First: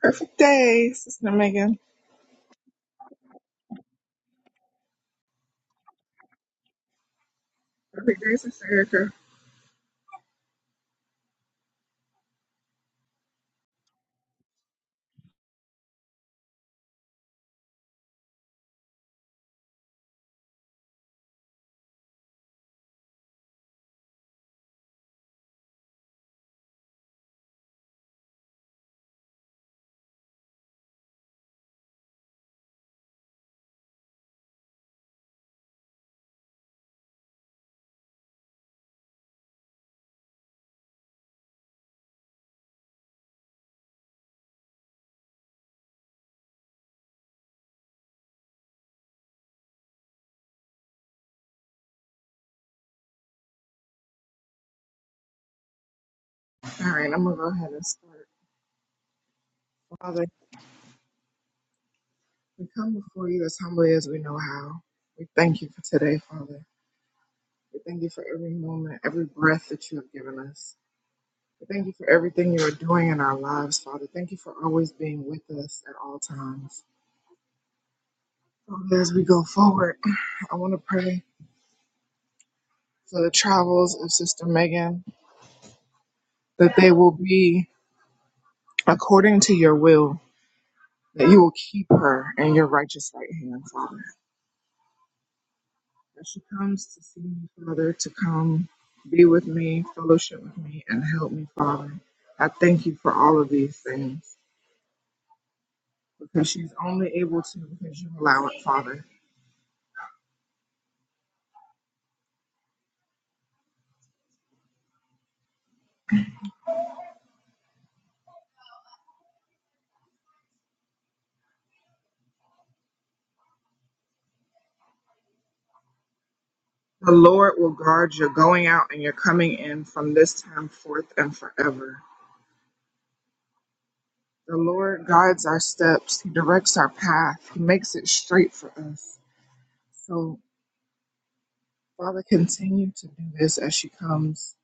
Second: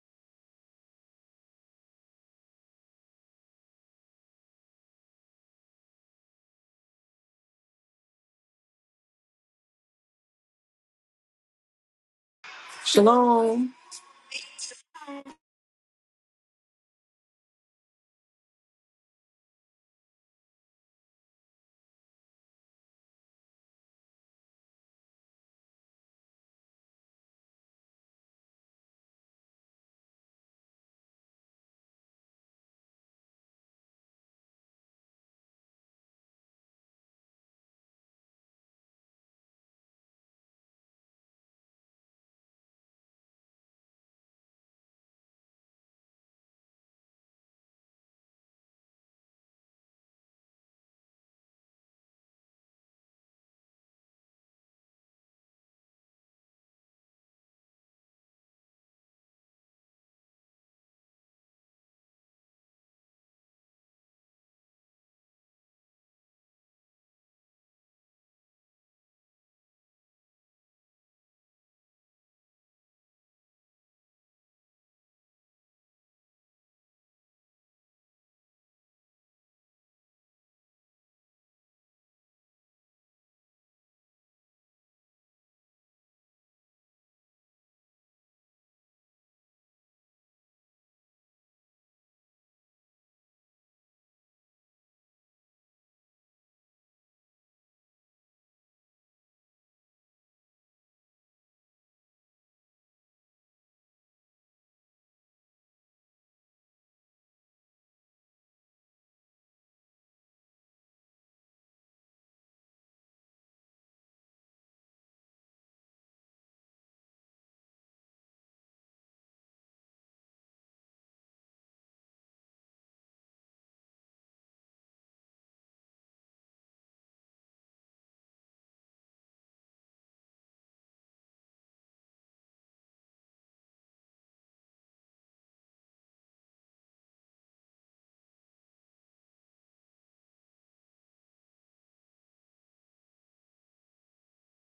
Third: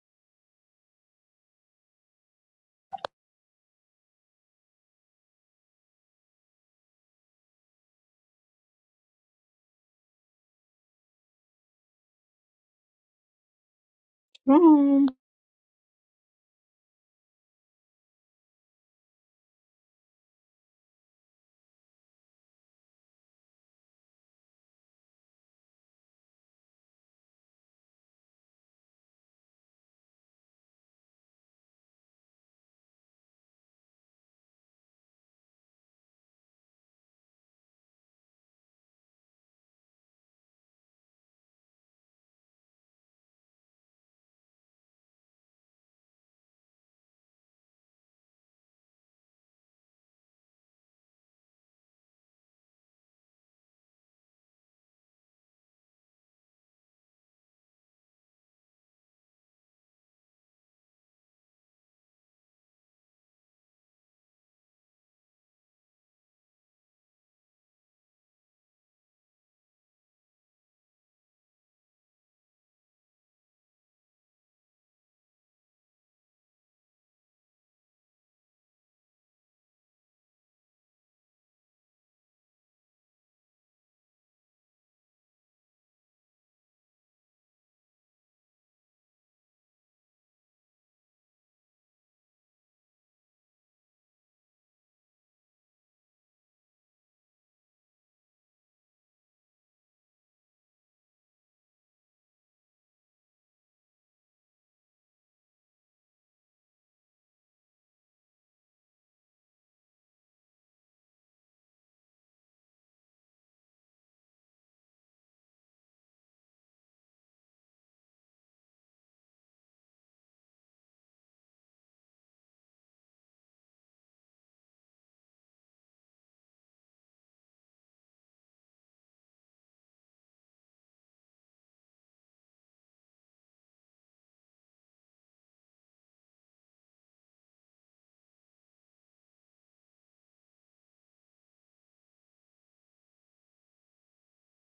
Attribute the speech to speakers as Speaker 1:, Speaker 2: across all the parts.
Speaker 1: Perfect day, Sister Megan. Perfect day, Sister Erica.
Speaker 2: Shalom.
Speaker 3: Mm.
Speaker 1: All right, I'm going to go ahead and start. Father, we come before you as humbly as we know how. We thank you for today, Father. We thank you for every moment, every breath that you have given us. We thank you for everything you are doing in our lives, Father. Thank you for always being with us at all times. Father, as we go forward, I want to pray for the travels of Sister Megan that they will be according to your will, that you will keep her in your righteous right hand, Father. that she comes to see me, Father, to come be with me, fellowship with me, and help me, Father. I thank you for all of these things because she's only able to because you allow it, Father. The Lord will guard your going out and your coming in from this time forth and forever. The Lord guides our steps, He directs our path, He makes it straight for us. So, Father, continue to do this as she comes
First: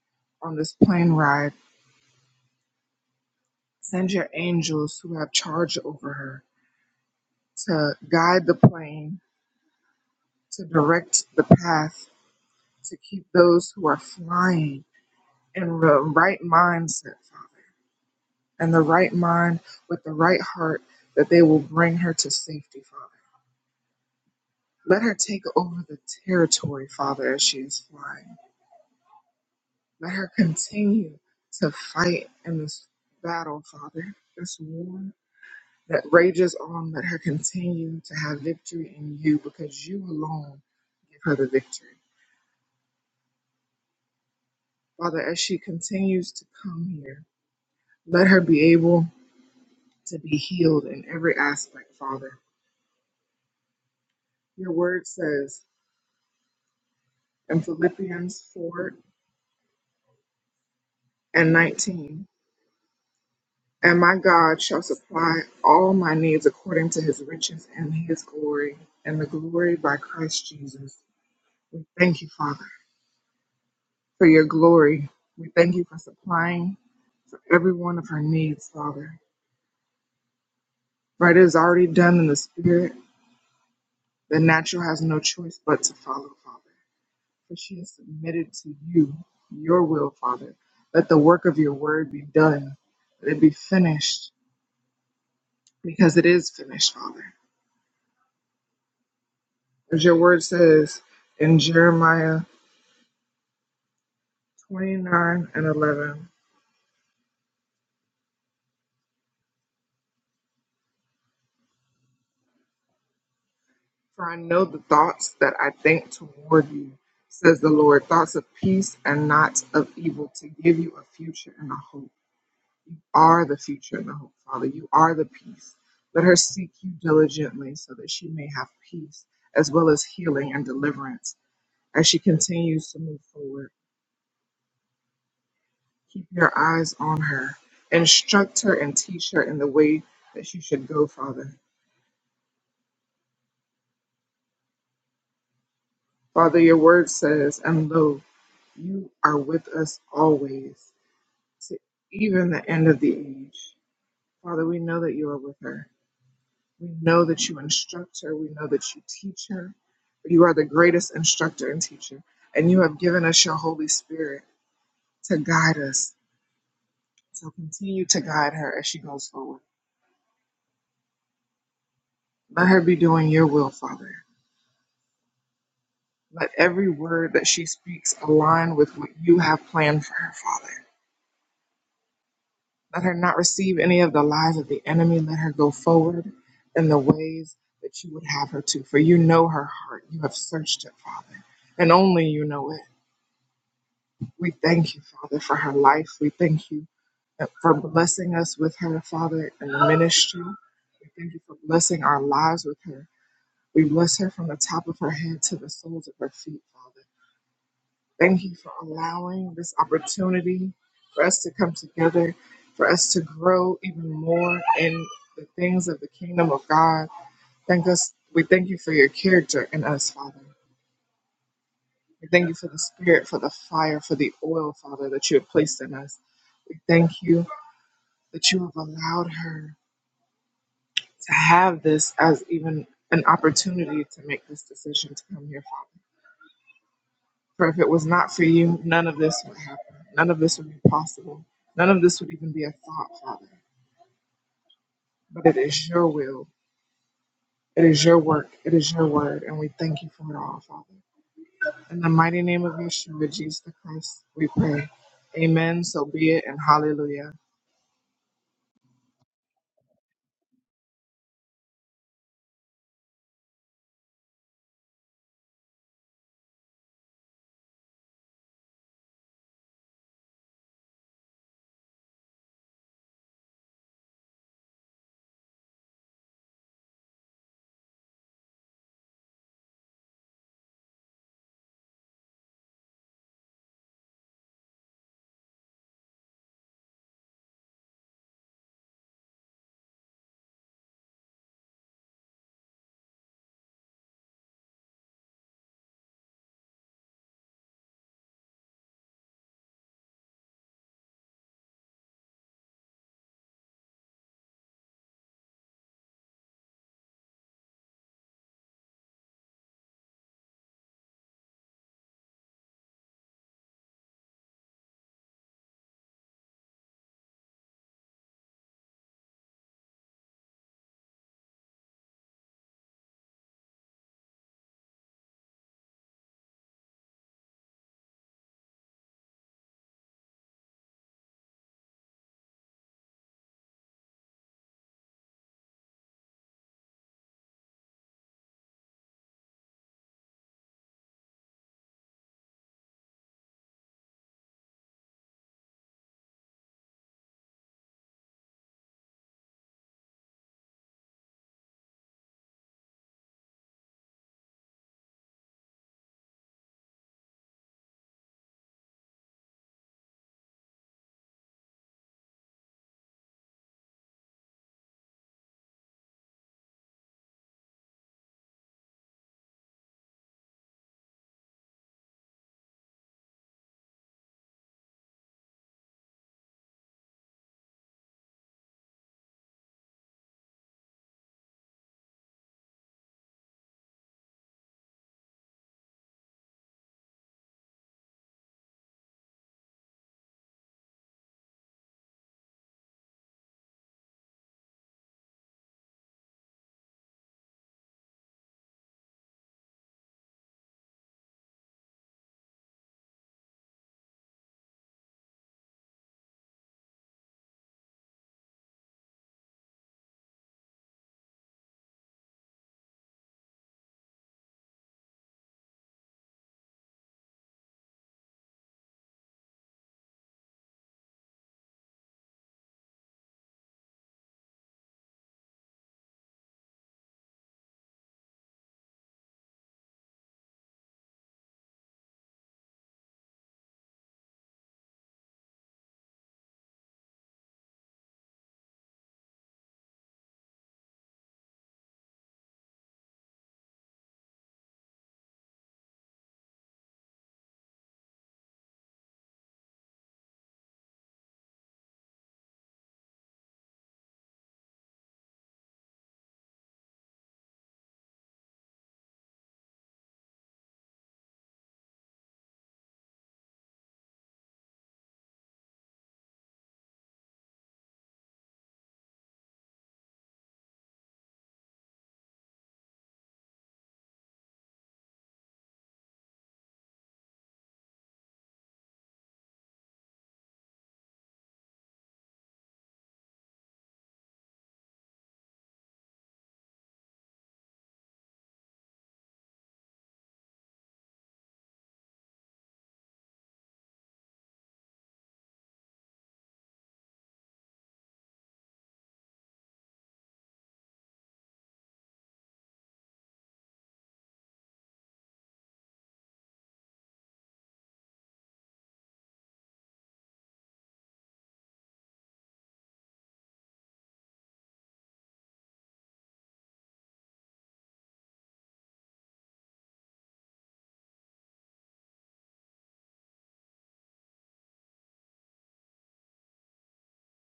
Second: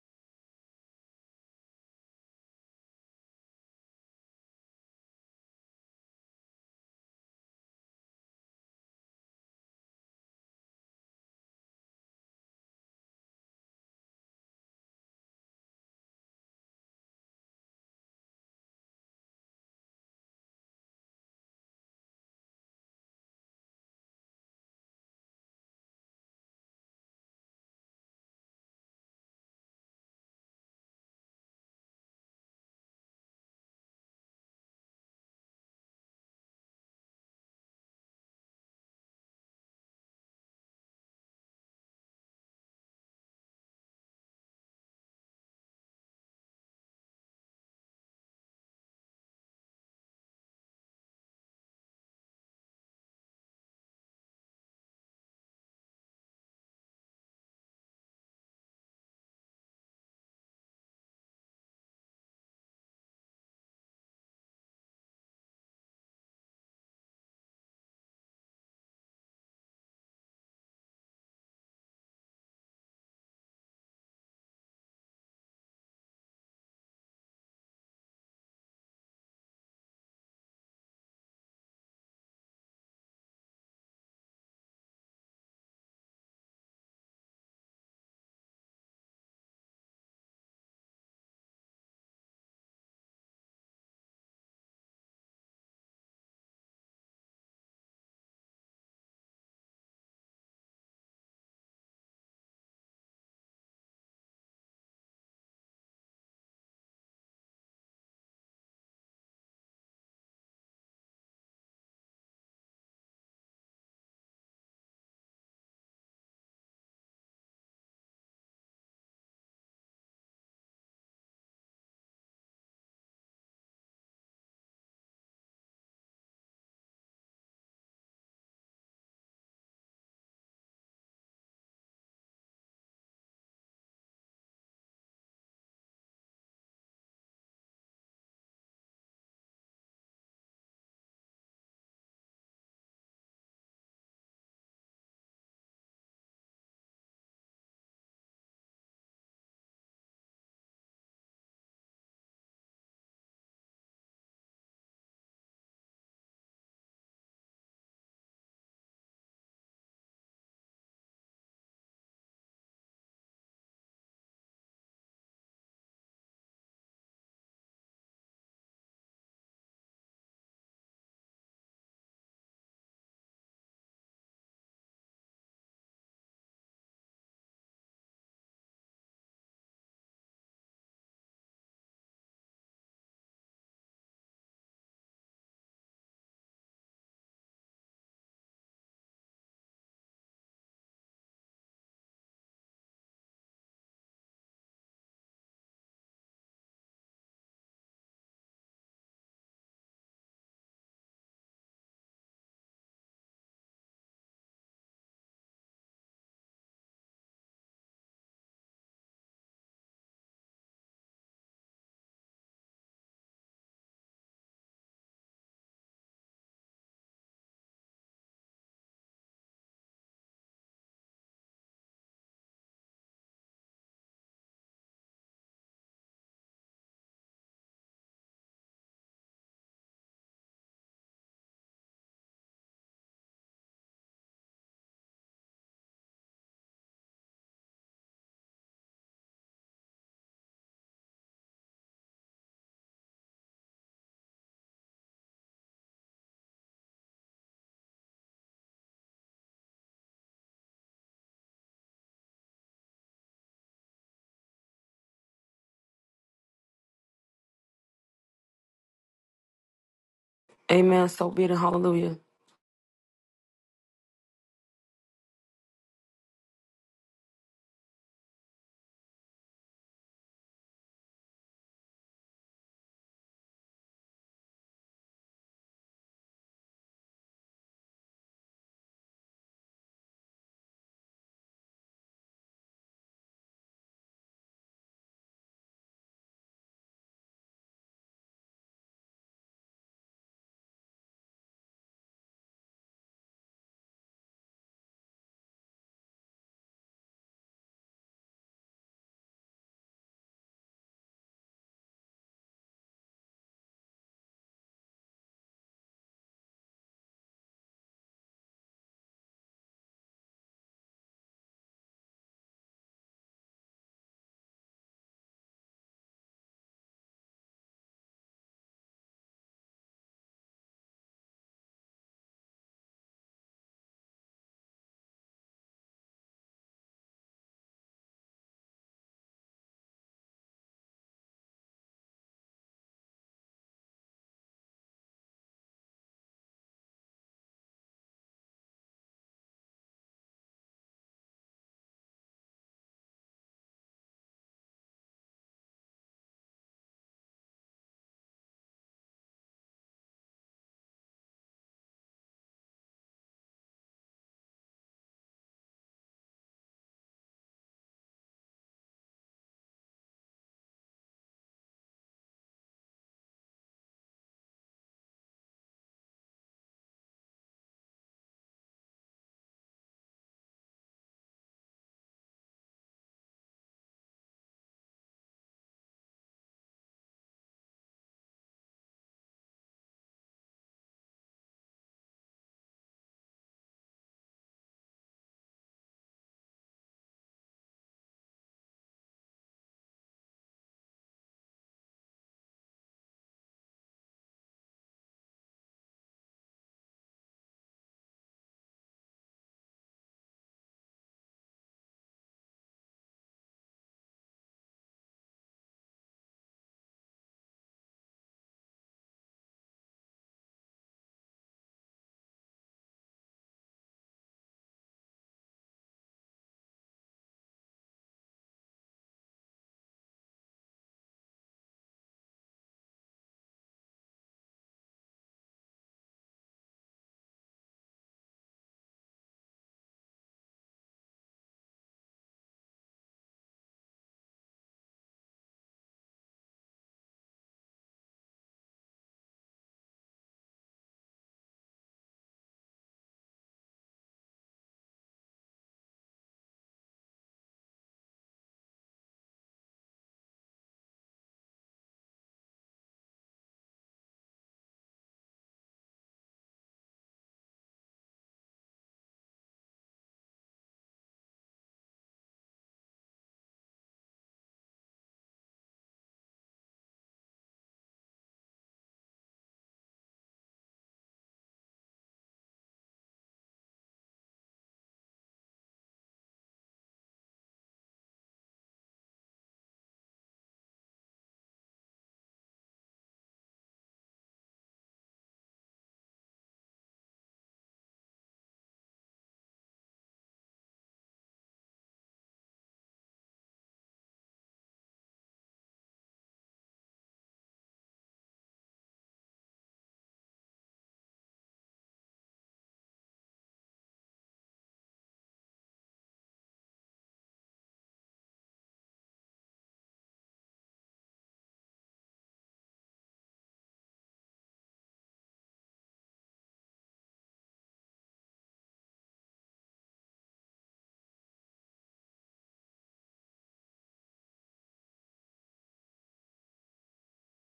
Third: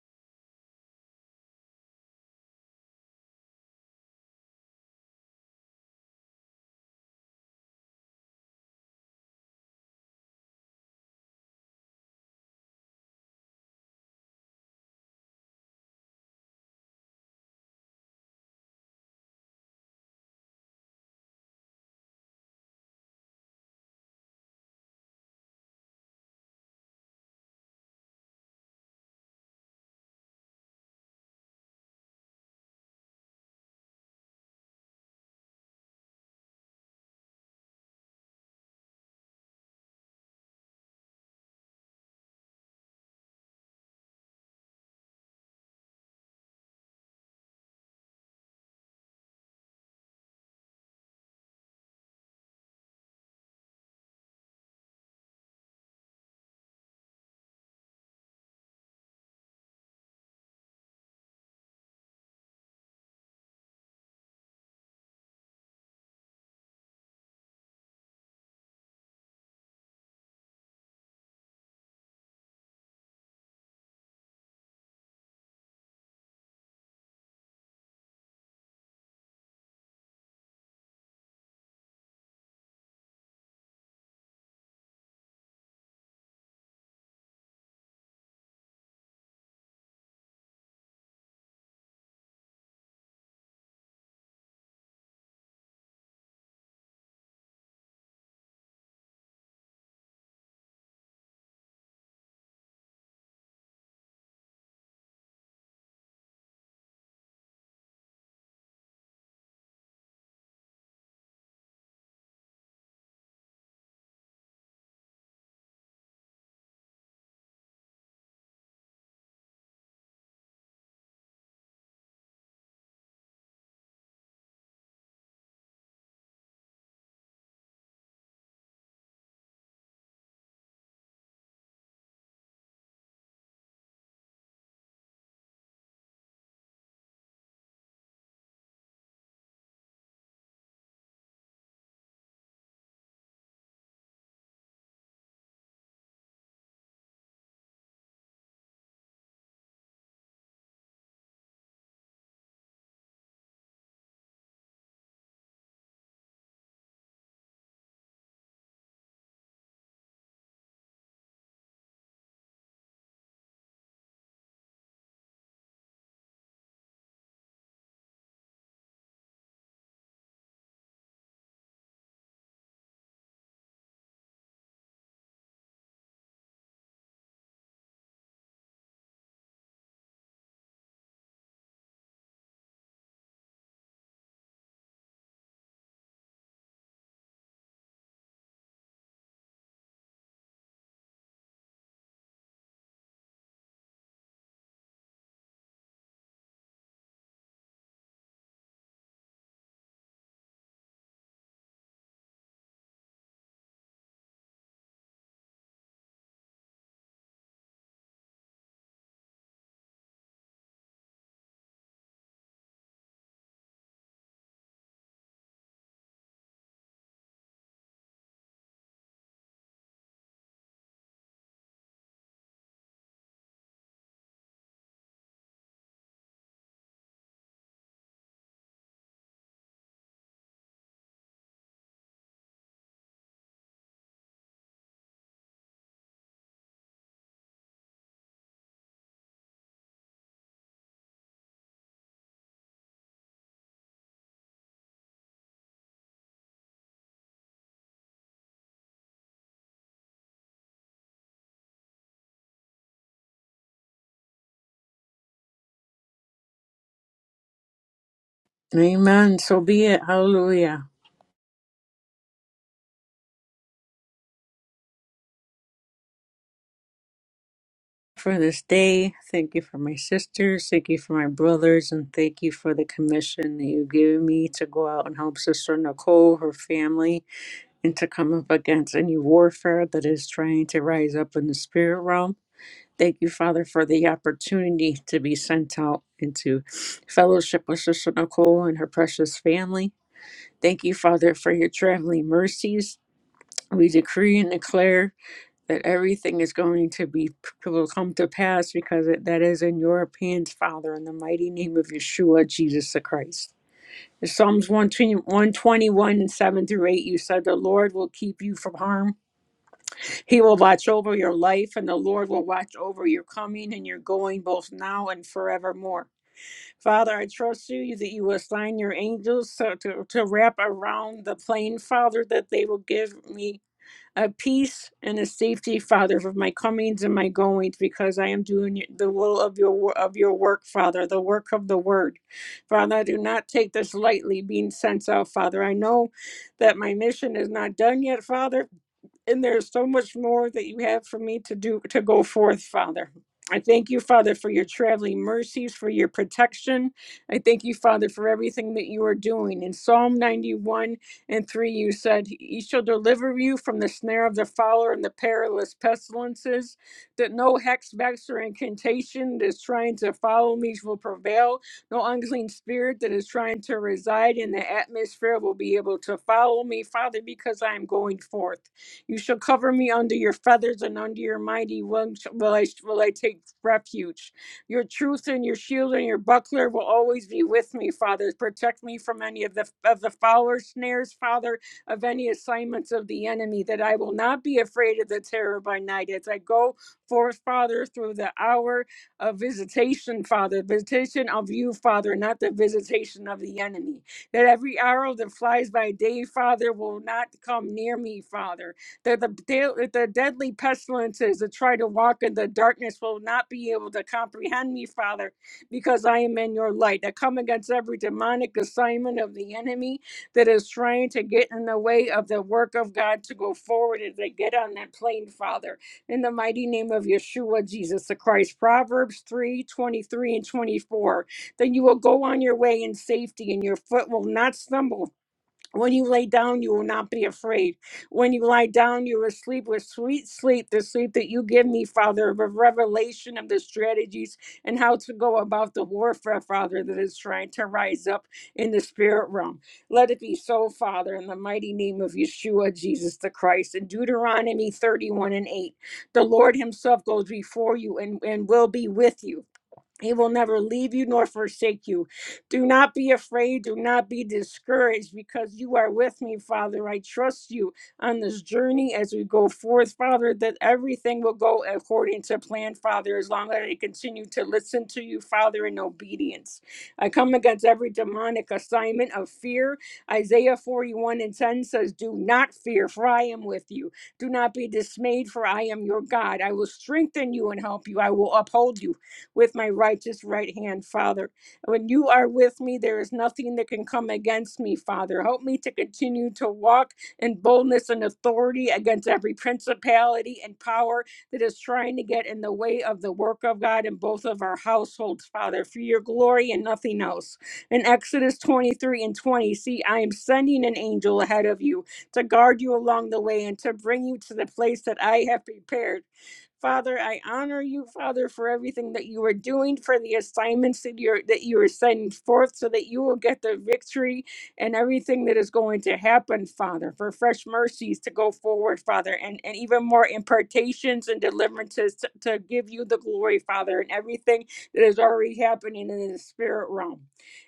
Speaker 1: on this plane ride. Send your angels who have charge over her to guide the plane, to direct the path, to keep those who are flying in the right mindset, Father, and the right mind with the right heart that they will bring her to safety, Father. Let her take over the territory, Father, as she is flying. Let her continue to fight in this battle, Father, this war that rages on. Let her continue to have victory in you because you alone give her the victory. Father, as she continues to come here, let her be able to be healed in every aspect, Father. Your word says in Philippians 4 and 19, and my God shall supply all my needs according to his riches and his glory, and the glory by Christ Jesus. We thank you, Father, for your glory. We thank you for supplying for every one of her needs, Father. For it is already done in the spirit. The natural has no choice but to follow, Father. for she has submitted to you your will, Father. Let the work of your word be done. Let it be finished, because it is finished, Father. As your word says in Jeremiah 29 and 11, For I know the thoughts that I think toward you, says the Lord, thoughts of peace and not of evil, to give you a future and a hope. You are the future and the hope, Father. You are the peace. Let her seek you diligently so that she may have peace as well as healing and deliverance as she continues to move forward. Keep your eyes on her. Instruct her and teach her in the way that she should go, Father. Father, your word says, and lo, you are with us always, to even the end of the age. Father, we know that you are with her. We know that you instruct her. We know that you teach her. You are the greatest instructor and teacher, and you have given us your Holy Spirit to guide us. So continue to guide her as she goes forward. Let her be doing your will, Father. Let every word that she speaks align with what you have planned for her, Father. Let her not receive any of the lies of the enemy. Let her go forward in the ways that you would have her to, for you know her heart. You have searched it, Father, and only you know it. We thank you, Father, for her life. We thank you for blessing us with her, Father, in the ministry. We thank you for blessing our lives with her. We bless her from the top of her head to the soles of her feet, Father. Thank you for allowing this opportunity for us to come together, for us to grow even more in the things of the kingdom of God. Thank us. We thank you for your character in us, Father. We thank you for the spirit, for the fire, for the oil, Father, that you have placed in us. We thank you that you have allowed her to have this as even an opportunity to make this decision to come here, Father. For if it was not for you, none of this would happen. None of this would be possible. None of this would even be a thought, Father. But it is your will. It is your work. It is your word. And we thank you for it all, Father. In the mighty name of Yeshua, Jesus the Christ, we pray. Amen. So be it and hallelujah.
Speaker 3: Amen. So be it. Hallelujah.
Speaker 2: Amen. So be it and hallelujah.
Speaker 3: For this day, thank you for my sisters, thank you for my brothers, and thank you for the commission that you've given me to go out and help Sister Nicole, her family, and to come up against any warfare that is trying to rise up in the spirit realm. Thank you, Father, for the opportunity to be sent out into fellowship with Sister Nicole and her precious family. Thank you, Father, for your traveling mercies. We decree and declare that everything is going to be will come to pass because it, that is in your hands, Father, in the mighty name of Yeshua, Jesus the Christ. In Psalms 120 121 and 7 through 8, you said, The Lord will keep you from harm. He will watch over your life, and the Lord will watch over your coming and your going, both now and forevermore. Father, I trust you that you will assign your angels to, to, to wrap around the plane, Father, that they will give me a peace and a safety, Father, of my comings and my goings, because I am doing the will of your of your work, Father, the work of the Word, Father. I do not take this lightly, being sent out, Father. I know that my mission is not done yet, Father and there's so much more that you have for me to do to go forth, Father. I thank you, Father, for your traveling mercies, for your protection. I thank you, Father, for everything that you are doing. In Psalm 91 and 3, you said, He shall deliver you from the snare of the fowler and the perilous pestilences, that no hex, vex, or incantation that is trying to follow me will prevail. No unclean spirit that is trying to reside in the atmosphere will be able to follow me, Father, because I am going forth. You shall cover me under your feathers, and under your mighty wings will I, will I take refuge. Your truth and your shield and your buckler will always be with me, Father. Protect me from any of the of the fowler snares, Father, of any assignments of the enemy, that I will not be afraid of the terror by night. As I go forth, Father, through the hour of visitation, Father, visitation of you, Father, not the visitation of the enemy. That every arrow that flies by day, Father, will not come near me, Father that the, the deadly pestilences that try to walk in the darkness will not be able to comprehend me, Father, because I am in your light. I come against every demonic assignment of the enemy that is trying to get in the way of the work of God to go forward as they get on that plane, Father. In the mighty name of Yeshua, Jesus the Christ. Proverbs 3 23 and 24. Then you will go on your way in safety, and your foot will not stumble. When you lay down, you will not be afraid. When you lie down, you will sleep with sweet sleep, the sleep that you give me, Father, of a revelation of the strategies and how to go about the warfare, Father, that is trying to rise up in the spirit realm. Let it be so, Father, in the mighty name of Yeshua, Jesus the Christ. In Deuteronomy 31 and 8, the Lord Himself goes before you and, and will be with you. He will never leave you nor forsake you. Do not be afraid. Do not be discouraged because you are with me, Father. I trust you on this journey as we go forth, Father, that everything will go according to plan, Father, as long as I continue to listen to you, Father, in obedience. I come against every demonic assignment of fear. Isaiah 41 and 10 says, Do not fear, for I am with you. Do not be dismayed, for I am your God. I will strengthen you and help you. I will uphold you with my righteous right hand, Father. When you are with me, there is nothing that can come against me, Father. Help me to continue to walk in boldness and authority against every principality and power that is trying to get in the way of the work of God in both of our households, Father, for your glory and nothing else. In Exodus 23 and 20, see, I am sending an angel ahead of you to guard you along the way and to bring you to the place that I have prepared. Father, I honor you, Father, for everything that you are doing, for the assignments that you're that you are sending forth, so that you will get the victory and everything that is going to happen, Father, for fresh mercies to go forward, Father, and, and even more impartations and deliverances to, to give you the glory, Father, and everything that is already happening in the spirit realm.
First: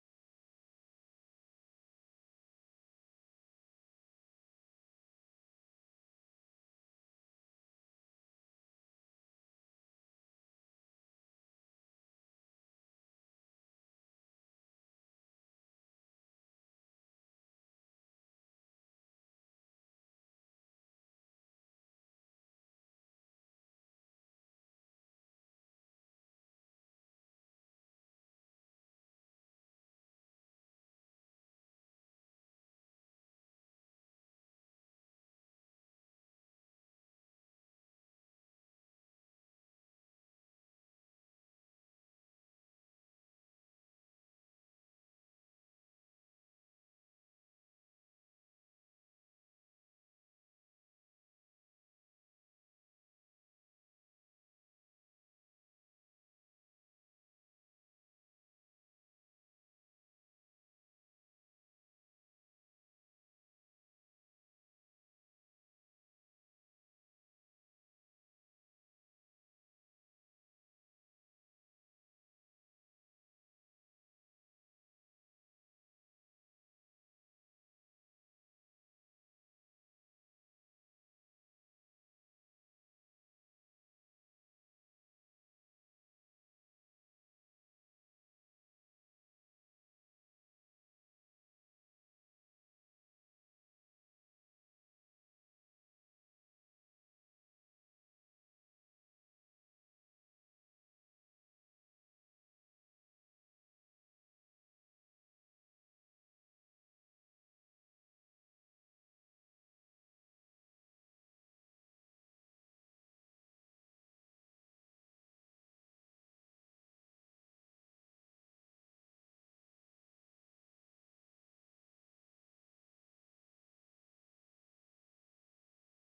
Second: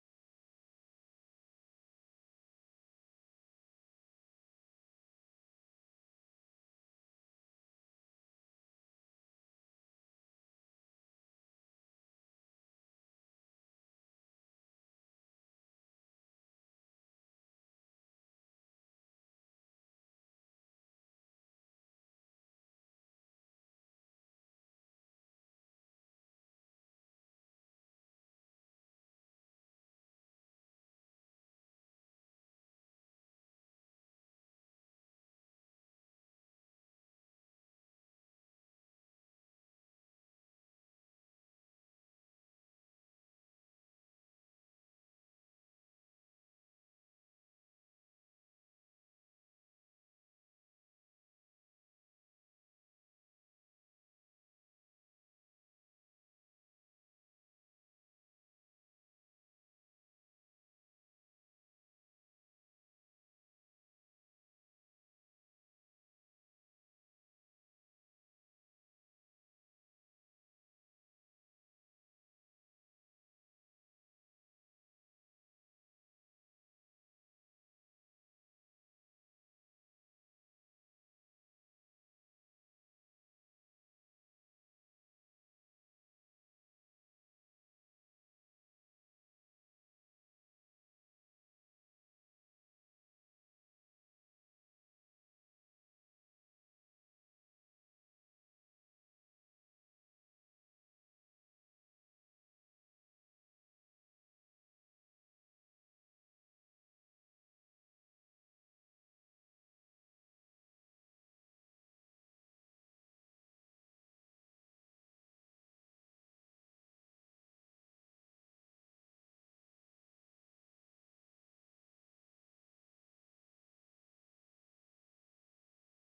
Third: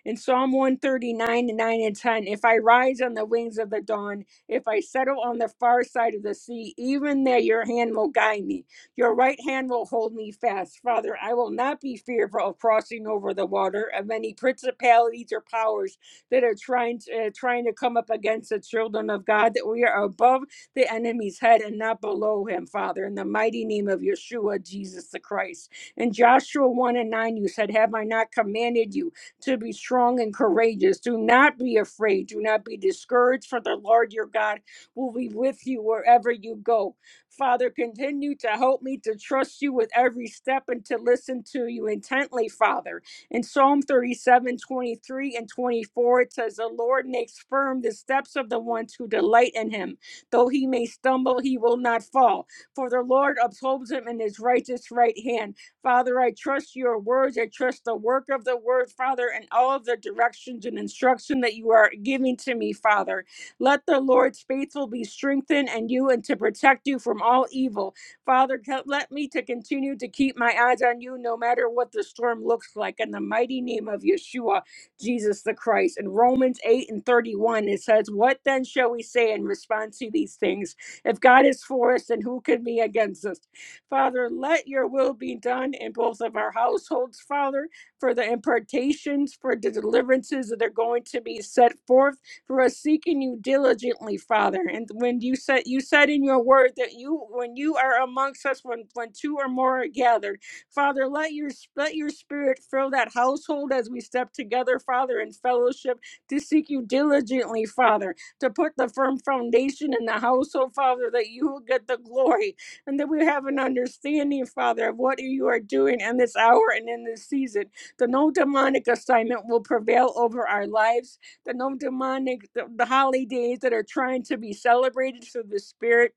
Speaker 3: In Psalm 139, 9 and 10, if I rise on the wings of the dawn, if I settle on the far side of the sea, even there your hand will guide me. Your right hand will hold me fast. Father, I will not be fearful of crossing over the water of any principalities or powers that are trying to, uh, trying to come up against the children of God, that we are above the enemy's head and not below him, Father, in the mighty name of Yeshua, Jesus the Christ. In Joshua 1 and 9, you said, Have I not commanded you to be strong and courageous? Do not be afraid. Do not be discouraged, for the Lord your God will be with you wherever you go. Father, continue to help me to trust you with every step and to listen to you intently, Father. In Psalm 37:23 and 24, it says, The Lord makes firm the steps of the ones who delight in him. Though he may stumble, he will not fall. For the Lord upholds him in his righteous right hand. Father, I trust your words. I trust the work of the word, Father, and all of the directions and instruction that you are giving to me, Father. Let the Lord's faithful be strengthened and you and to protect you from all evil. Father, co- let me to continue to keep my eyes on you no matter what the storm looks like. In the mighty name of Yeshua, Jesus the Christ. In Romans 8 and 31, it says, What then shall we say in response to these things? If God is for us, then who can be against us? Father, let your will be done in both of our households, Father, for the impartations, for the deliverances that are going to be set forth for us seeking you diligently, Father. And when you said you said in your word that you when you are amongst us, when when two or more are gathered, Father, let your let your spirit fill that household as we step together, Father, in fellowship to seek you diligently, Father, to put the firm foundation in the household, Father, that you will get the glory and that we have an understanding, Father, of what you are doing in this hour and in this season. That no demonic assignment will prevail over our lives the no demonic, the, the holidays that are trying to be celebrated through the Spirit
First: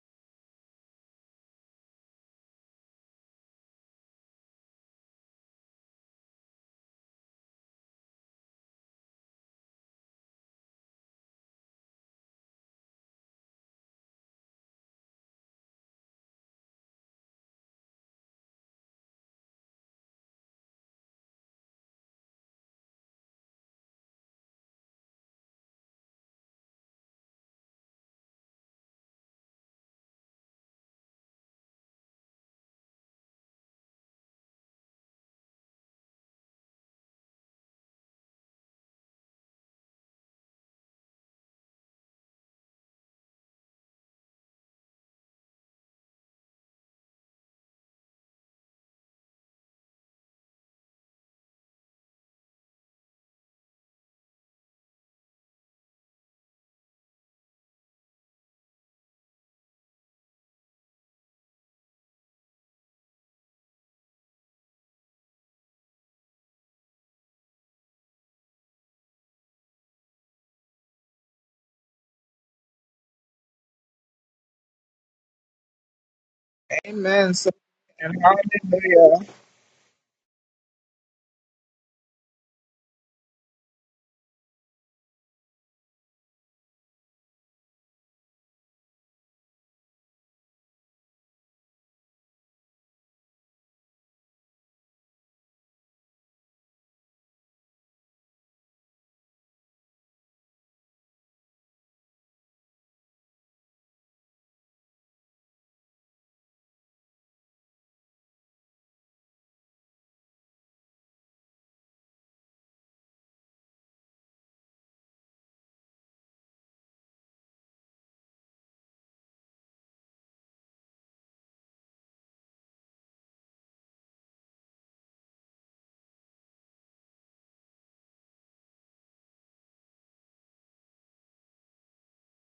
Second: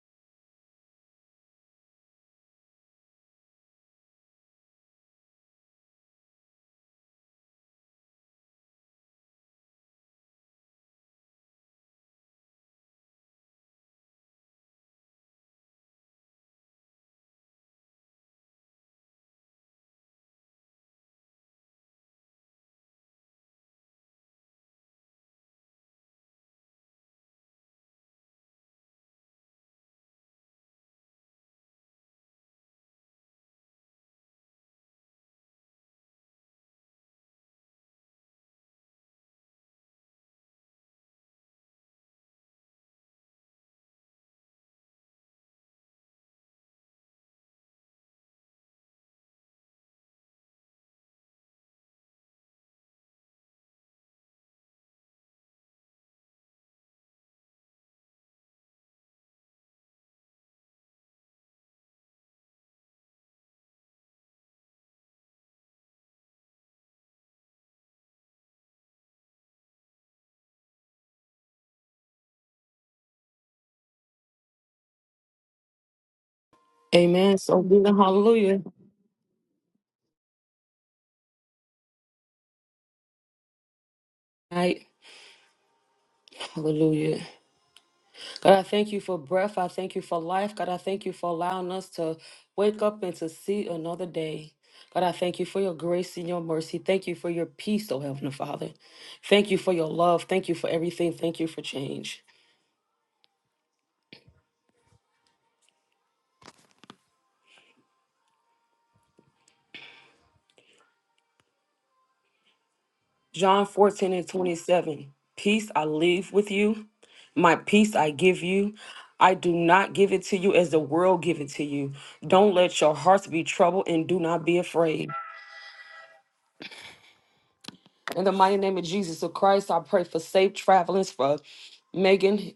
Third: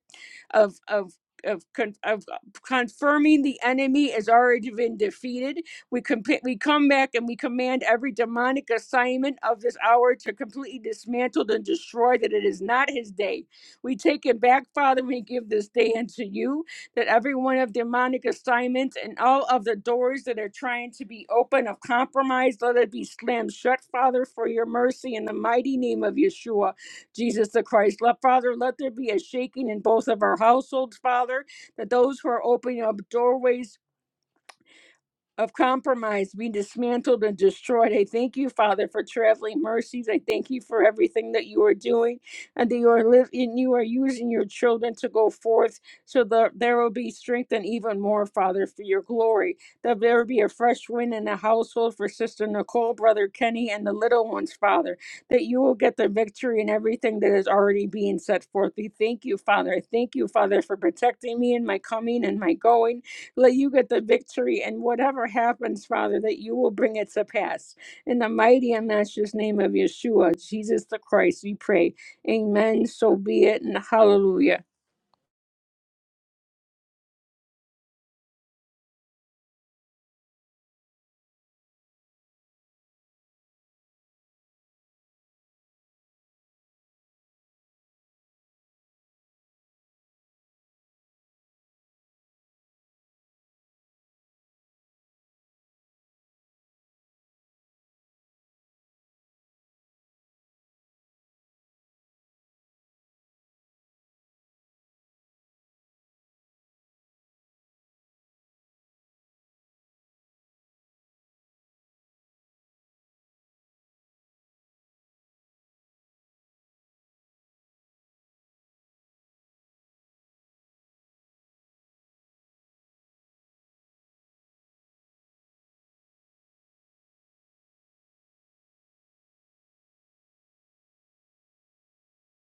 Speaker 3: of of of, con- of uh, confirming the enemy has already been defeated. We comp- we come back and we command every demonic assignment of this hour to completely dismantle and destroy that it is not his day. We take it back, Father, we give this day unto you that every one of demonic assignments and all of the doors that are trying to be open of compromise, let it be slammed shut, Father, for your mercy in the mighty name of Yeshua. Jesus the Christ. Let, Father, let there be a shaking in both of our households, Father, that those who are opening up doorways of compromise be dismantled and destroyed. I thank you, Father, for traveling mercies. I thank you for everything that you are doing and that you are living, you are using your children to go forth so that there will be strength and even more, Father, for your glory. That there will be a fresh wind in the household for Sister Nicole, Brother Kenny, and the little ones, Father, that you will get the victory in everything that is already being set forth. We thank you, Father. I thank you, Father, for protecting me in my coming and my going. Let you get the victory, and whatever happens, Father, that you will bring it to pass. In the mighty and matchless name of Yeshua, Jesus the Christ, we pray. Amen. So be it, and hallelujah.
Speaker 1: Amen.
Speaker 2: Amen.
Speaker 1: So be
Speaker 2: So be it. and
Speaker 1: it, and
Speaker 2: Hallelujah.
Speaker 1: hallelujah.
Speaker 2: Right. Hallelujah. God, I thank you for breath. I thank you for life. God, I thank you for allowing us to wake up and to see another day. God, I thank you for your grace and your mercy. Thank you for your peace, oh Heavenly Father. Thank you for your love. Thank you for everything. Thank you for change. John 14 and 27. Peace I leave with you, my peace I give you. I do not give it to you as the world give it to you. Don't let your hearts be troubled and do not be afraid. In the mighty name of Jesus of Christ, I pray for safe travelings for Megan.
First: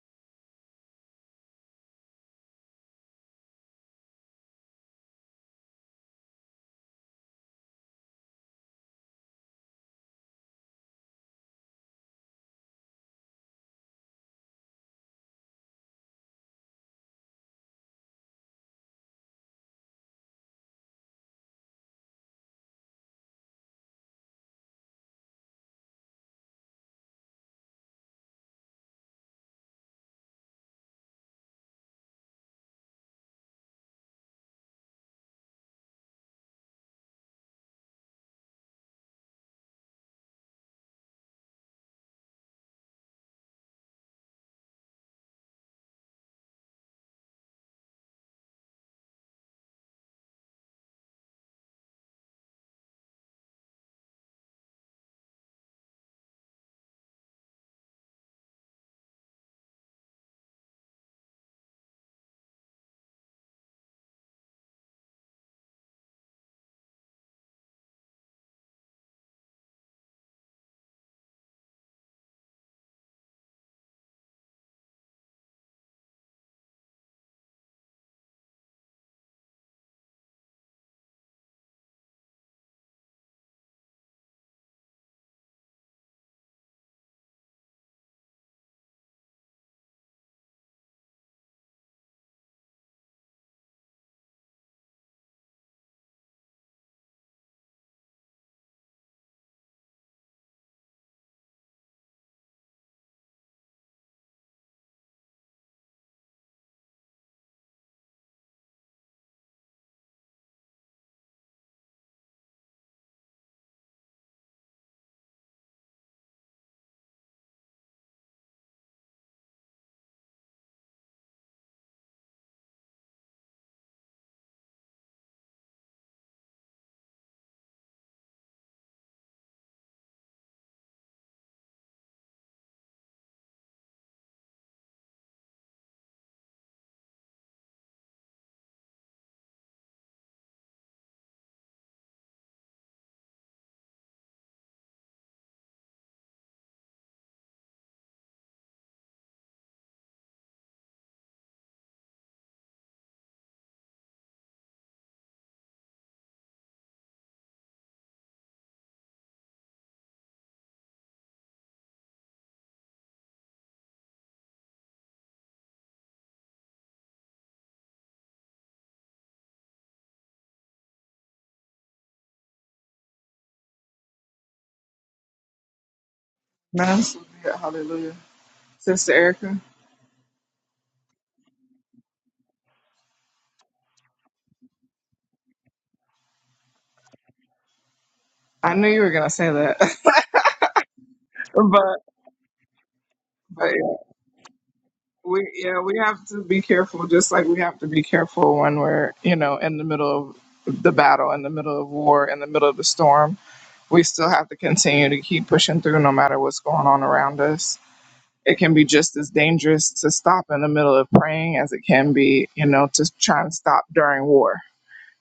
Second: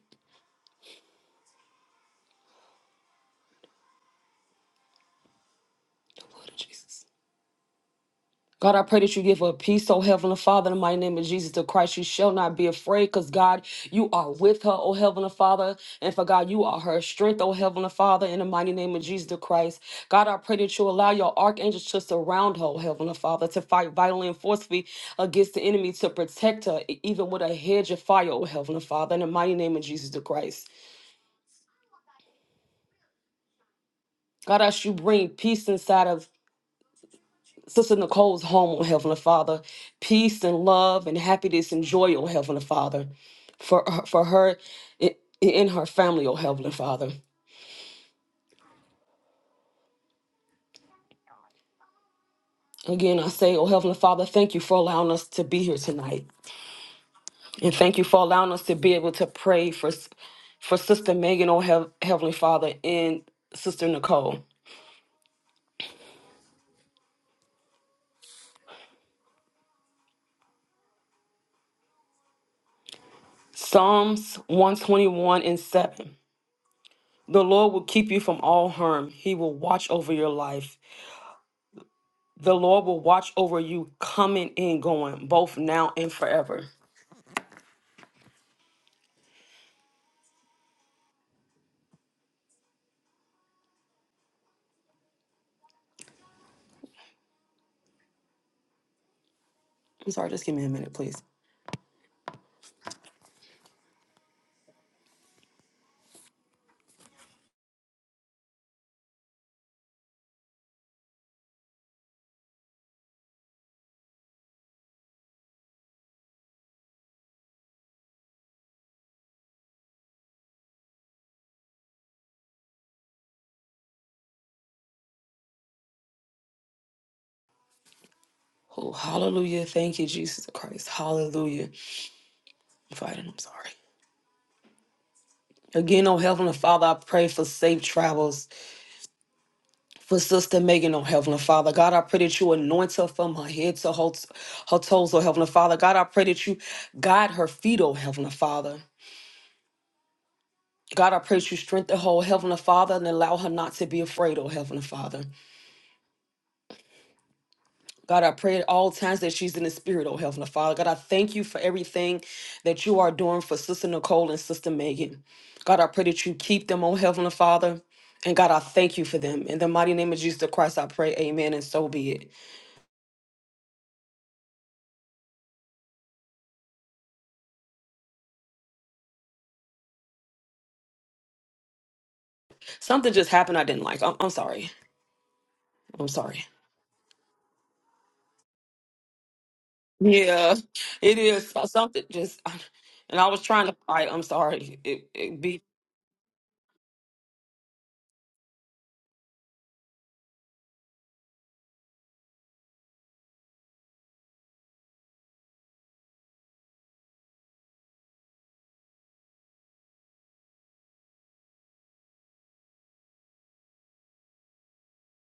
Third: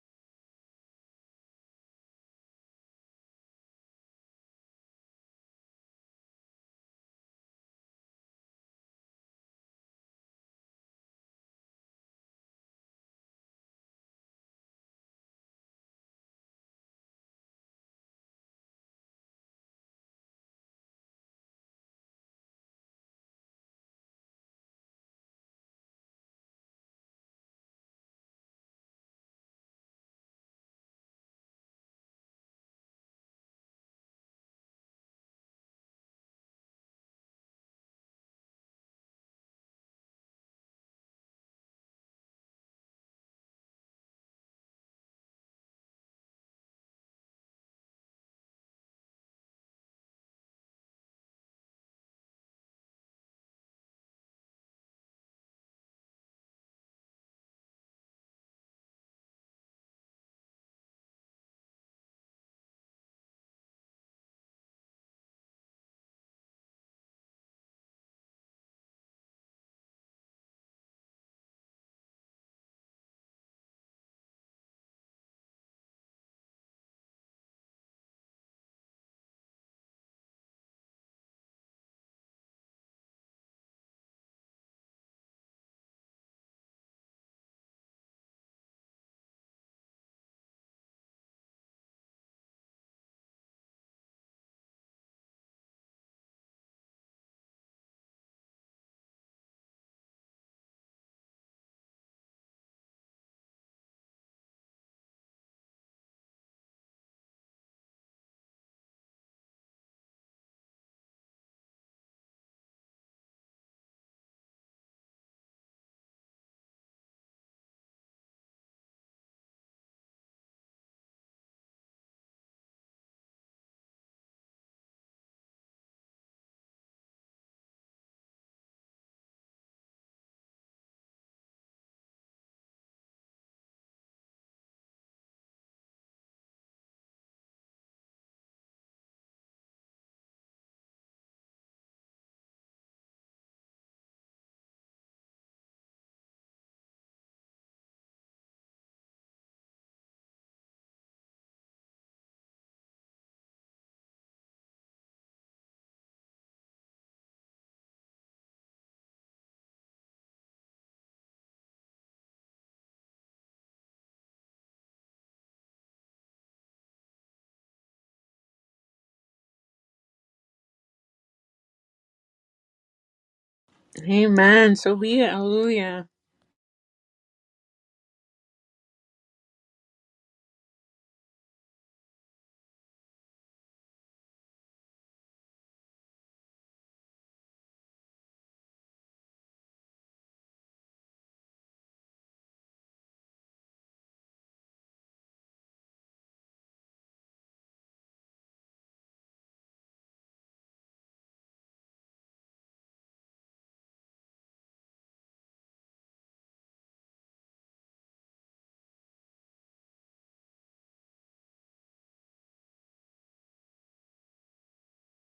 Speaker 2: God, I pray that you give her peace, oh Heavenly Father, in the mighty name of Jesus the Christ. She shall not be afraid because, God, you are with her, oh Heavenly Father. And for God, you are her strength, oh Heavenly Father, in the mighty name of Jesus the Christ. God, I pray that you allow your archangels to surround her, oh Heavenly Father, to fight vitally and forcefully against the enemy, to protect her, e- even with a hedge of fire, oh Heavenly Father, in the mighty name of Jesus the Christ. God, as you bring peace inside of Sister Nicole's home, oh Heavenly Father. Peace and love and happiness and joy, oh Heavenly Father, for her, for her i- in her family, oh Heavenly Father. Again, I say, oh Heavenly Father, thank you for allowing us to be here tonight, and thank you for allowing us to be able to pray for s- for Sister Megan, oh Hev- Heavenly Father, and Sister Nicole. Psalms one twenty one and seven. The Lord will keep you from all harm. He will watch over your life. The Lord will watch over you coming and going, both now and forever. I'm sorry, just give me a minute, please. Oh, hallelujah. Thank you, Jesus Christ. Hallelujah. I'm fighting. I'm sorry. Again, oh Heavenly Father, I pray for safe travels for Sister Megan, oh Heavenly Father. God, I pray that you anoint her from her head to her, her toes, oh Heavenly Father. God, I pray that you guide her feet, oh Heavenly Father. God, I pray that you strengthen her, oh Heavenly Father, and allow her not to be afraid, oh Heavenly Father. God, I pray at all times that she's in the spirit, oh Heavenly Father. God, I thank you for everything that you are doing for Sister Nicole and Sister Megan. God, I pray that you keep them, oh Heavenly Father. And God, I thank you for them. In the mighty name of Jesus the Christ, I pray, amen, and so be it.
Speaker 3: Amen. So be it. Hallelujah.
Speaker 1: Amen. So be it. Hallelujah. Sister Erica.
Speaker 2: Something just happened I didn't like. I'm, I'm sorry. I'm sorry.
Speaker 1: I knew you were gonna say that,
Speaker 2: Yeah, it is. So-
Speaker 1: but
Speaker 2: Something just, and I was
Speaker 1: but
Speaker 2: trying to
Speaker 1: yeah,
Speaker 2: fight. I'm sorry. It, it
Speaker 1: we
Speaker 2: be,
Speaker 1: yeah we have to be careful, just like we have to be careful when we're you know in the middle of the battle, in the middle of war, in the middle of the storm. We still have to continue to keep pushing through, no matter what's going on around us. It can be just as dangerous to stop in the middle of praying as it can be, you know, to try and stop during war.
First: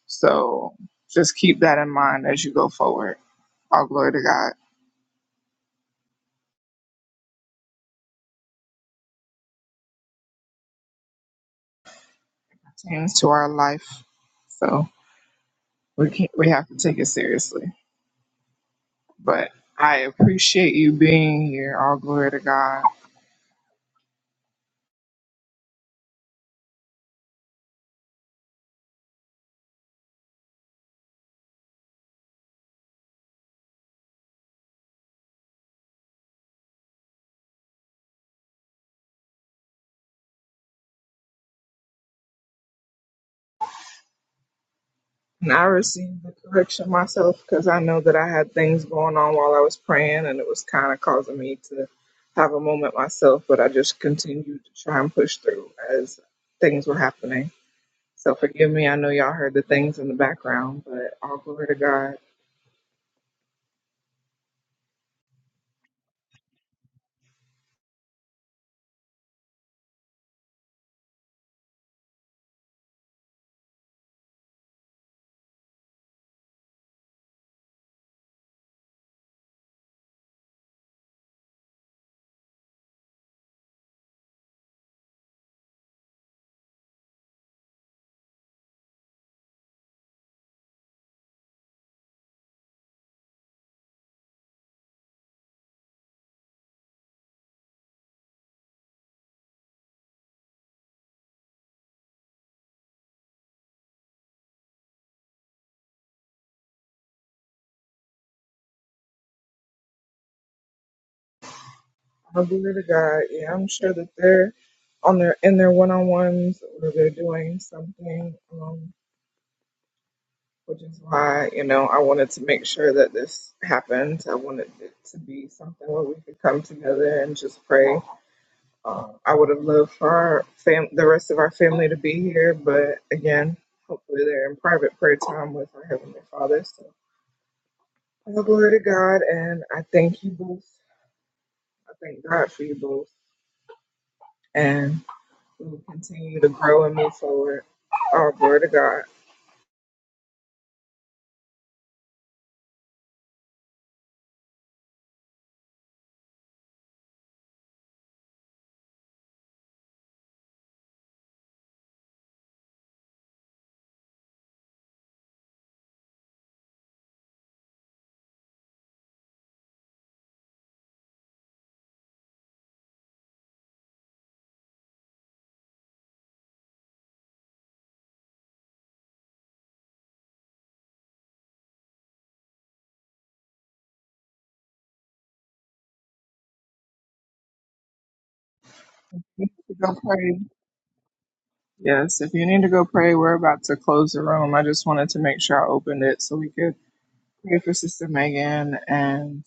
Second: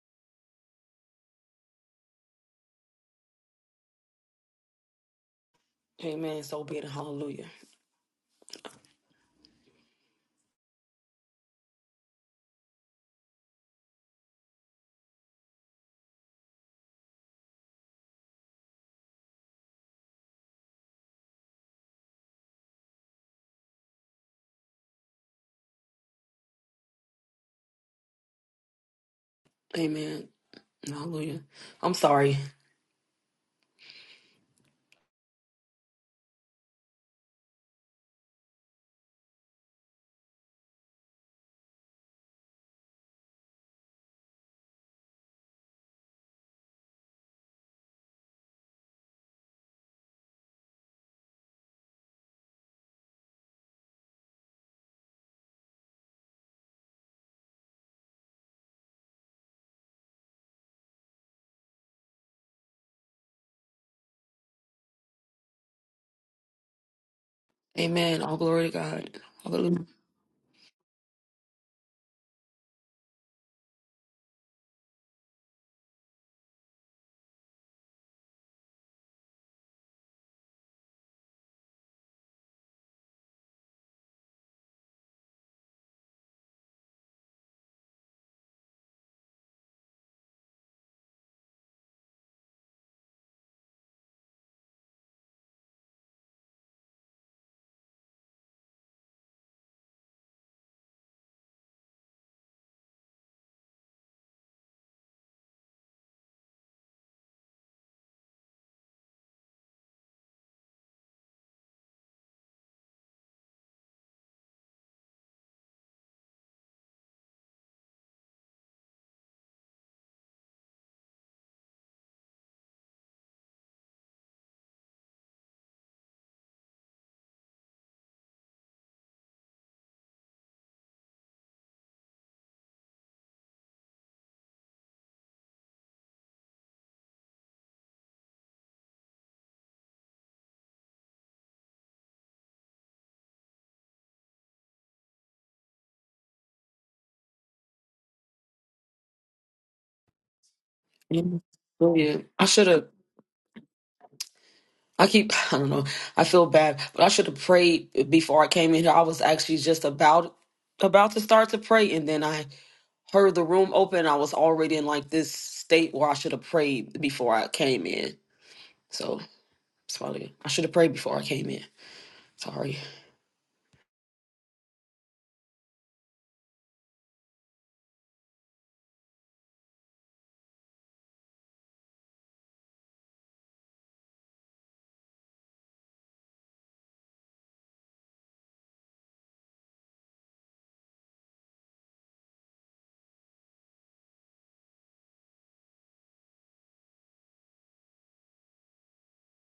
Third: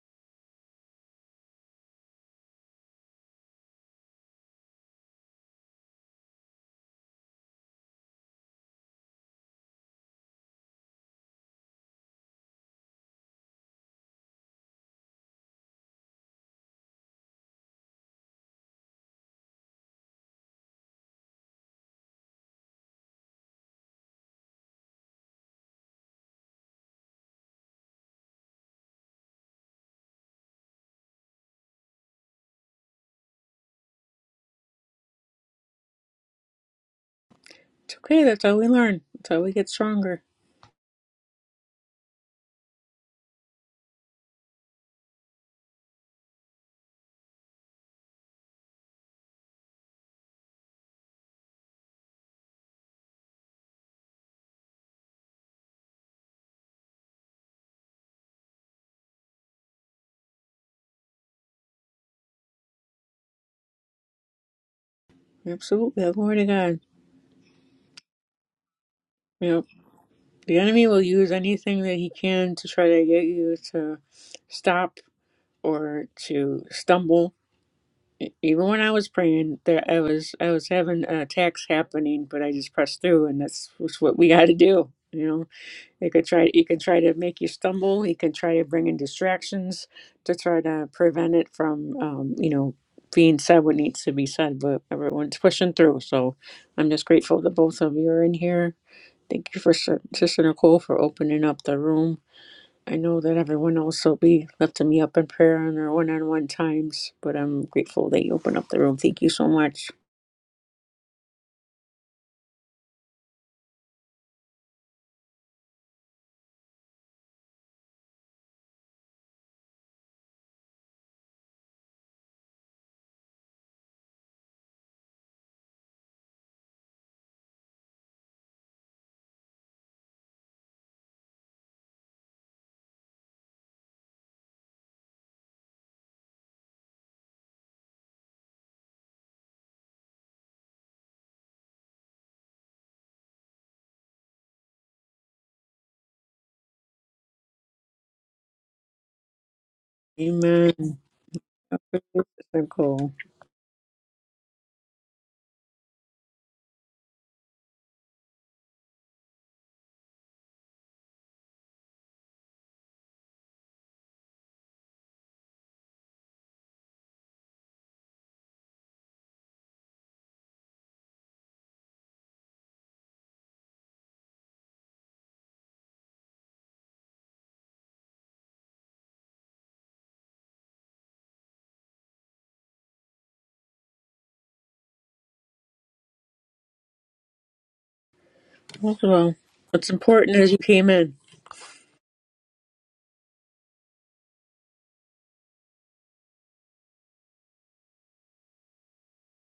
Speaker 1: So just keep that in mind as you go forward. All glory to God.
Speaker 2: amen, so be it. Hallelujah.
Speaker 1: Seems to our life. So. we can't we have to take it seriously. But I appreciate you being here. All glory to God.
Speaker 2: Amen. Hallelujah. I'm sorry.
Speaker 3: It's okay. That's how we learn. That's how we get stronger.
Speaker 1: And I received the correction myself because I know that I had things going on while I was praying, and it was kind of causing me to have a moment myself. But I just continued to try and push through as things were happening. So forgive me. I know y'all heard the things in the background, but all glory to God.
Speaker 3: Absolutely. Glory to God.
Speaker 2: Amen. All glory to God.
Speaker 3: You know,
Speaker 2: Hallelujah.
Speaker 3: the enemy will use anything that he can to try to get you to stop or to stumble e- even when I was praying, there I was I was having uh, attacks happening, but I just pressed through, and that's was what we got to do. You know, it could try it can try to make you stumble. He can try to bring in distractions to try to prevent it from um, you know being said what needs to be said. But everyone's pushing through, so I'm just grateful that both of you are in here. Thank you for Sis- Sister Nicole for opening up the room I know that everyone else will be lifting me up in prayer in their one on one times, but I'm grateful that you open up the room. Thank you so much.
Speaker 1: All glory to God. Yeah, I'm sure that they're on their in their one on ones or they're doing something. Um, which is why you know I wanted to make sure that this happened. I wanted it to be something where we could come together and just pray. Uh, I would have loved for our fam- the rest of our family to be here, but again, hopefully they're in private prayer time with our heavenly Father. So, all glory to God, and I thank you both. I thank God for you both, and we will continue to grow and move forward. All glory to God.
Speaker 3: Amen.
Speaker 2: Yeah. I should have.
Speaker 3: Nicole.
Speaker 2: I keep. I don't know. I feel bad, but I should have prayed before I came in here. I was actually just about about to start to pray, and then I heard the room open. I was already in like this state where I should have prayed before I came in. So it's probably I should have prayed before I came in. Sorry.
Speaker 3: That's well.
Speaker 1: We have
Speaker 3: What's
Speaker 1: to go pray.
Speaker 3: important is you came in.
Speaker 1: Yes, if you need to go pray, we're about to close the room. I just wanted to make sure I opened it so we could pray for Sister Megan and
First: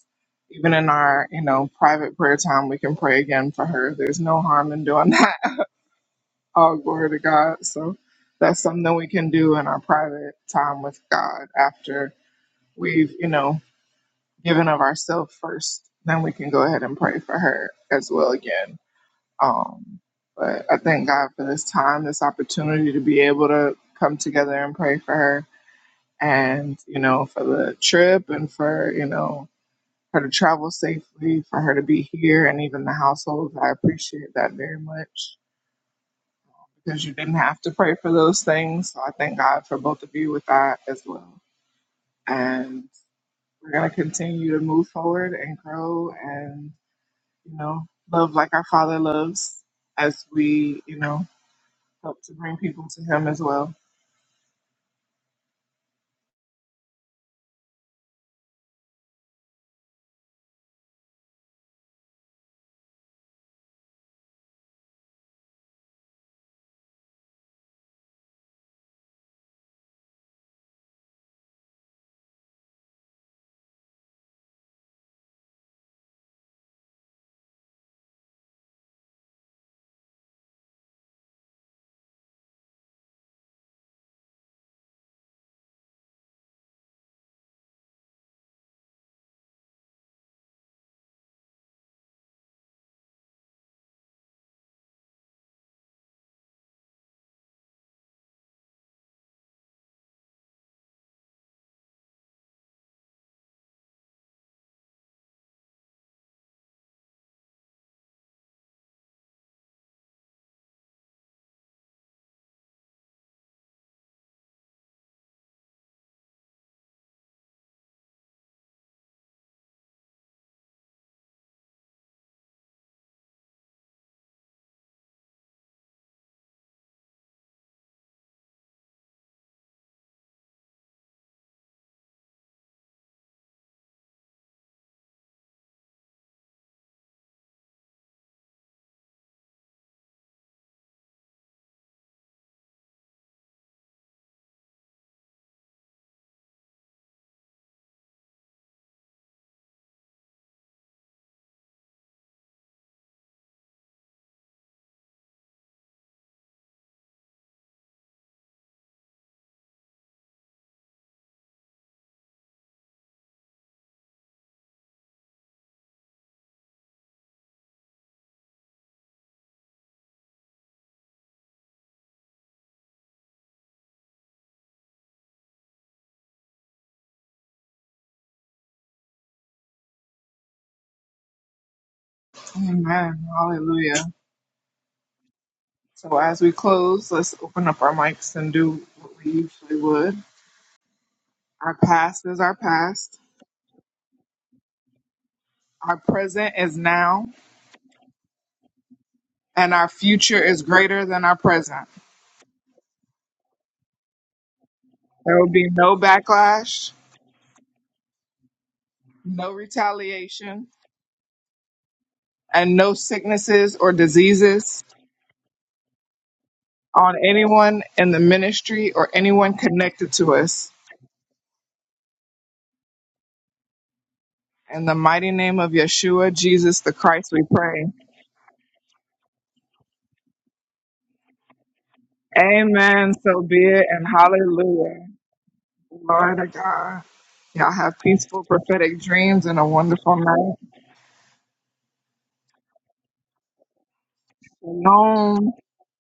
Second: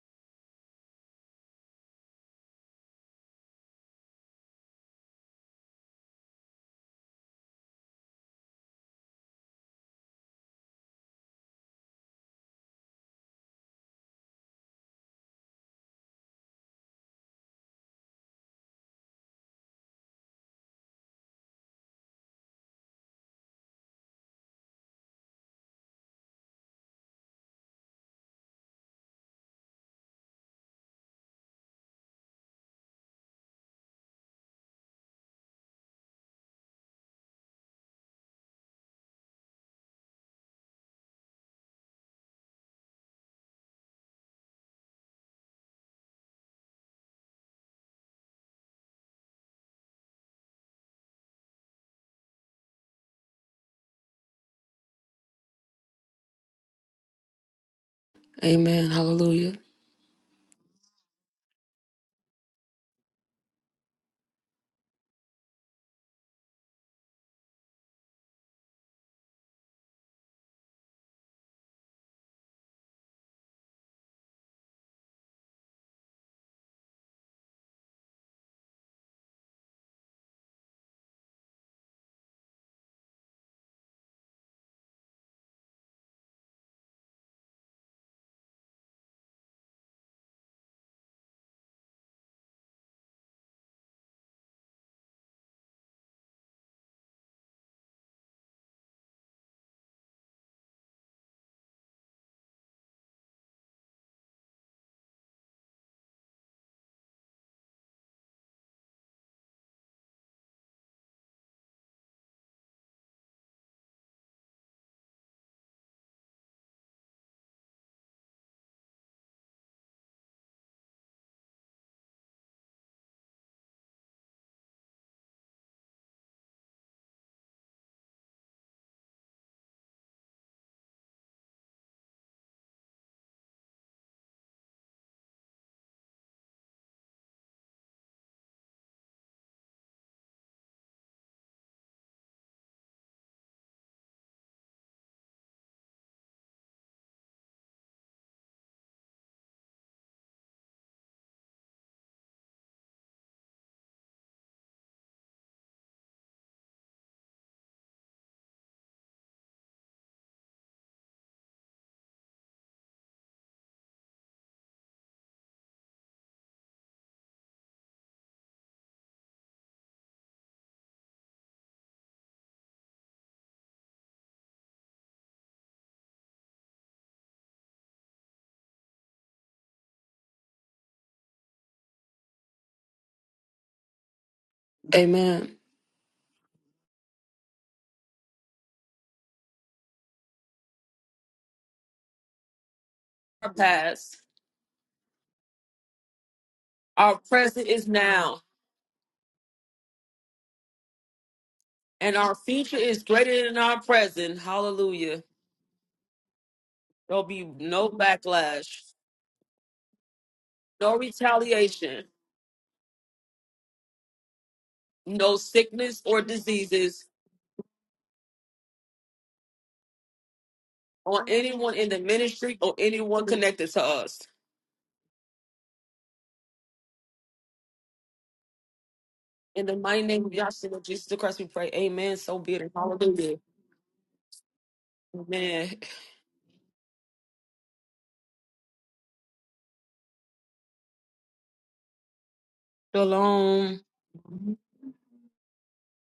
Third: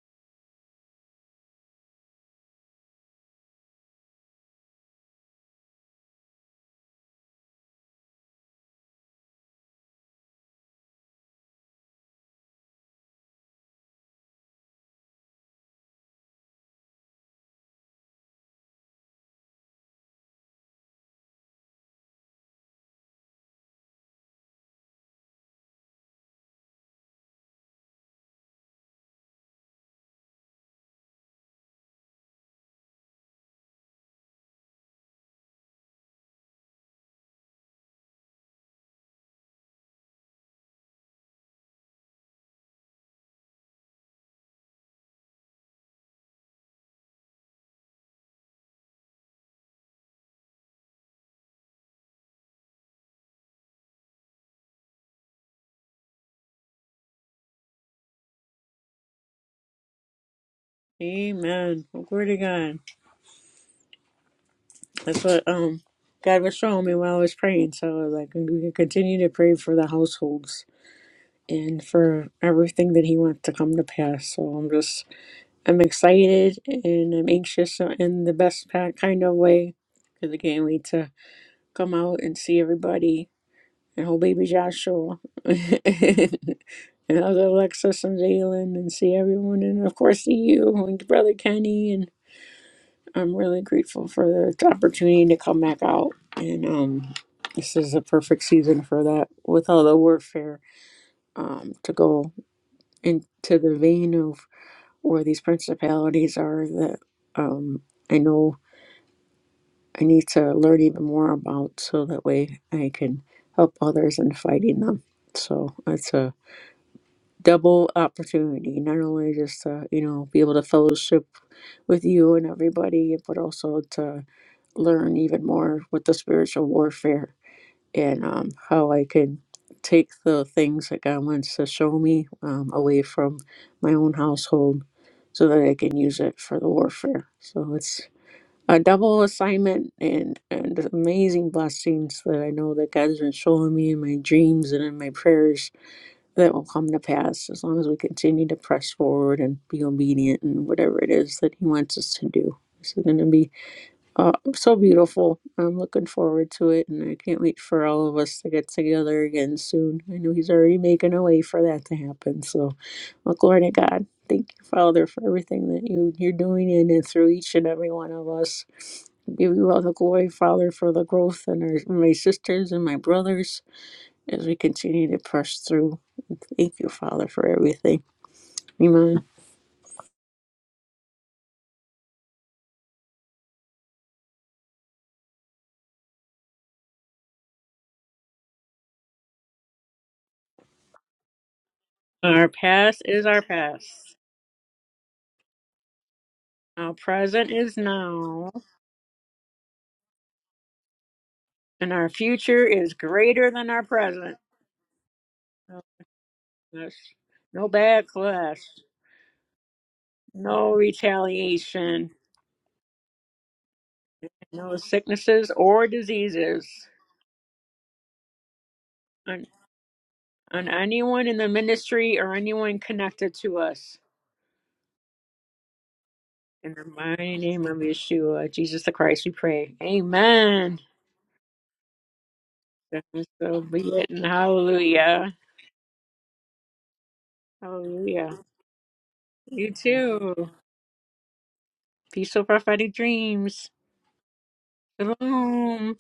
Speaker 1: even in our, you know, private prayer time, we can pray again for her. There's no harm in doing that. All glory to God. So that's something we can do in our private time with God after we've, you know, given of ourselves first. Then we can go ahead and pray for her as well again. Um, but I thank God for this time, this opportunity to be able to come together and pray for her and, you know, for the trip and for, you know, her to travel safely, for her to be here and even the household. I appreciate that very much because you didn't have to pray for those things. So I thank God for both of you with that as well. And we're going to continue to move forward and grow and, you know, love like our Father loves as we, you know, help to bring people to Him as well.
Speaker 2: Amen. Hallelujah.
Speaker 3: Amen. Well, glory to God. That's what um God was showing me while I was praying. So I was like, we can continue to pray for the households and for everything that He wants to come to pass. So I'm just, I'm excited and I'm anxious in the best pa- kind of way. Because I can't wait to come out and see everybody and whole baby Joshua and other Alexis and Jalen and see everyone and of course see you and brother Kenny and I'm really grateful for the opportunity to come back out and um this is a perfect season for that with all the warfare um to go into the vein of where these principalities are that um I know I need to learn even more about so that way I can help others in fighting them. So it's a double opportunity, not only just to, you know, be able to fellowship with you and everybody, but also to learn even more with the spiritual warfare and um, how I can take the things that God wants to show me um, away from my own household so that I can use it for the warfare. So it's a double assignment and and the amazing blessings that I know that God has been showing me in my dreams and in my prayers that will come to pass as long as we continue to press forward and be obedient and whatever it is that He wants us to do. This is going to be uh, so beautiful. I'm looking forward to it, and I can't wait for all of us to get together again soon. I know He's already making a way for that to happen. So, well, glory to God. Thank you, Father, for everything that you, you're doing in and through each and every one of us. Give you all the glory, Father, for the growth in our, my sisters and my brothers as we continue to press through. Thank you, Father, for everything. Amen.
Speaker 1: Amen. Hallelujah.
Speaker 2: Amen.
Speaker 1: So as we close, let's open up our mics and do what we usually would. Our past is
Speaker 3: Our
Speaker 1: our
Speaker 3: past
Speaker 1: past,
Speaker 3: is our
Speaker 2: Our
Speaker 3: past.
Speaker 2: past,
Speaker 1: our present is
Speaker 3: Our
Speaker 2: our
Speaker 1: now,
Speaker 3: present
Speaker 2: present
Speaker 3: is
Speaker 2: is now,
Speaker 3: now,
Speaker 1: and our future is greater than our present.
Speaker 3: and our
Speaker 2: and our
Speaker 3: future
Speaker 2: future
Speaker 3: is
Speaker 2: is greater
Speaker 3: greater
Speaker 2: than
Speaker 3: than
Speaker 2: our
Speaker 3: our present.
Speaker 2: present. Hallelujah.
Speaker 1: There will be
Speaker 3: Oh,
Speaker 1: no backlash,
Speaker 3: yes.
Speaker 2: There'll be
Speaker 3: No
Speaker 2: no
Speaker 3: backlash,
Speaker 2: backlash,
Speaker 1: no retaliation,
Speaker 3: no
Speaker 2: no retaliation,
Speaker 3: retaliation,
Speaker 1: and no sicknesses or
Speaker 3: no
Speaker 1: diseases
Speaker 2: no
Speaker 3: sicknesses or
Speaker 2: sickness or
Speaker 3: diseases
Speaker 2: diseases
Speaker 1: on anyone in the ministry or
Speaker 3: on,
Speaker 1: anyone connected to
Speaker 3: on
Speaker 1: us.
Speaker 2: on
Speaker 3: anyone in the
Speaker 2: anyone in the
Speaker 3: ministry or
Speaker 2: ministry or
Speaker 3: anyone
Speaker 2: anyone
Speaker 3: connected to
Speaker 2: connected
Speaker 3: us.
Speaker 2: to us.
Speaker 1: In the mighty name of Yeshua,
Speaker 3: In
Speaker 1: Jesus
Speaker 3: the
Speaker 1: the Christ,
Speaker 3: mighty
Speaker 1: we
Speaker 3: name of
Speaker 1: pray.
Speaker 3: Yeshua, Jesus the Christ, we
Speaker 2: In
Speaker 3: pray.
Speaker 2: the mighty name of
Speaker 3: Amen.
Speaker 2: Yahshua Jesus the Christ, we pray. Amen. So be it. And
Speaker 3: That
Speaker 1: Amen.
Speaker 3: is
Speaker 2: Hallelujah.
Speaker 1: So be
Speaker 3: so be
Speaker 1: it and
Speaker 3: it. And
Speaker 1: hallelujah.
Speaker 3: hallelujah.
Speaker 2: Amen.
Speaker 1: Glory to God. Y'all have
Speaker 3: Hallelujah.
Speaker 1: peaceful prophetic dreams and a
Speaker 3: You
Speaker 1: wonderful
Speaker 3: too.
Speaker 1: night.
Speaker 3: Peaceful prophetic dreams.
Speaker 2: Shalom.
Speaker 1: Shalom.
Speaker 3: Shalom.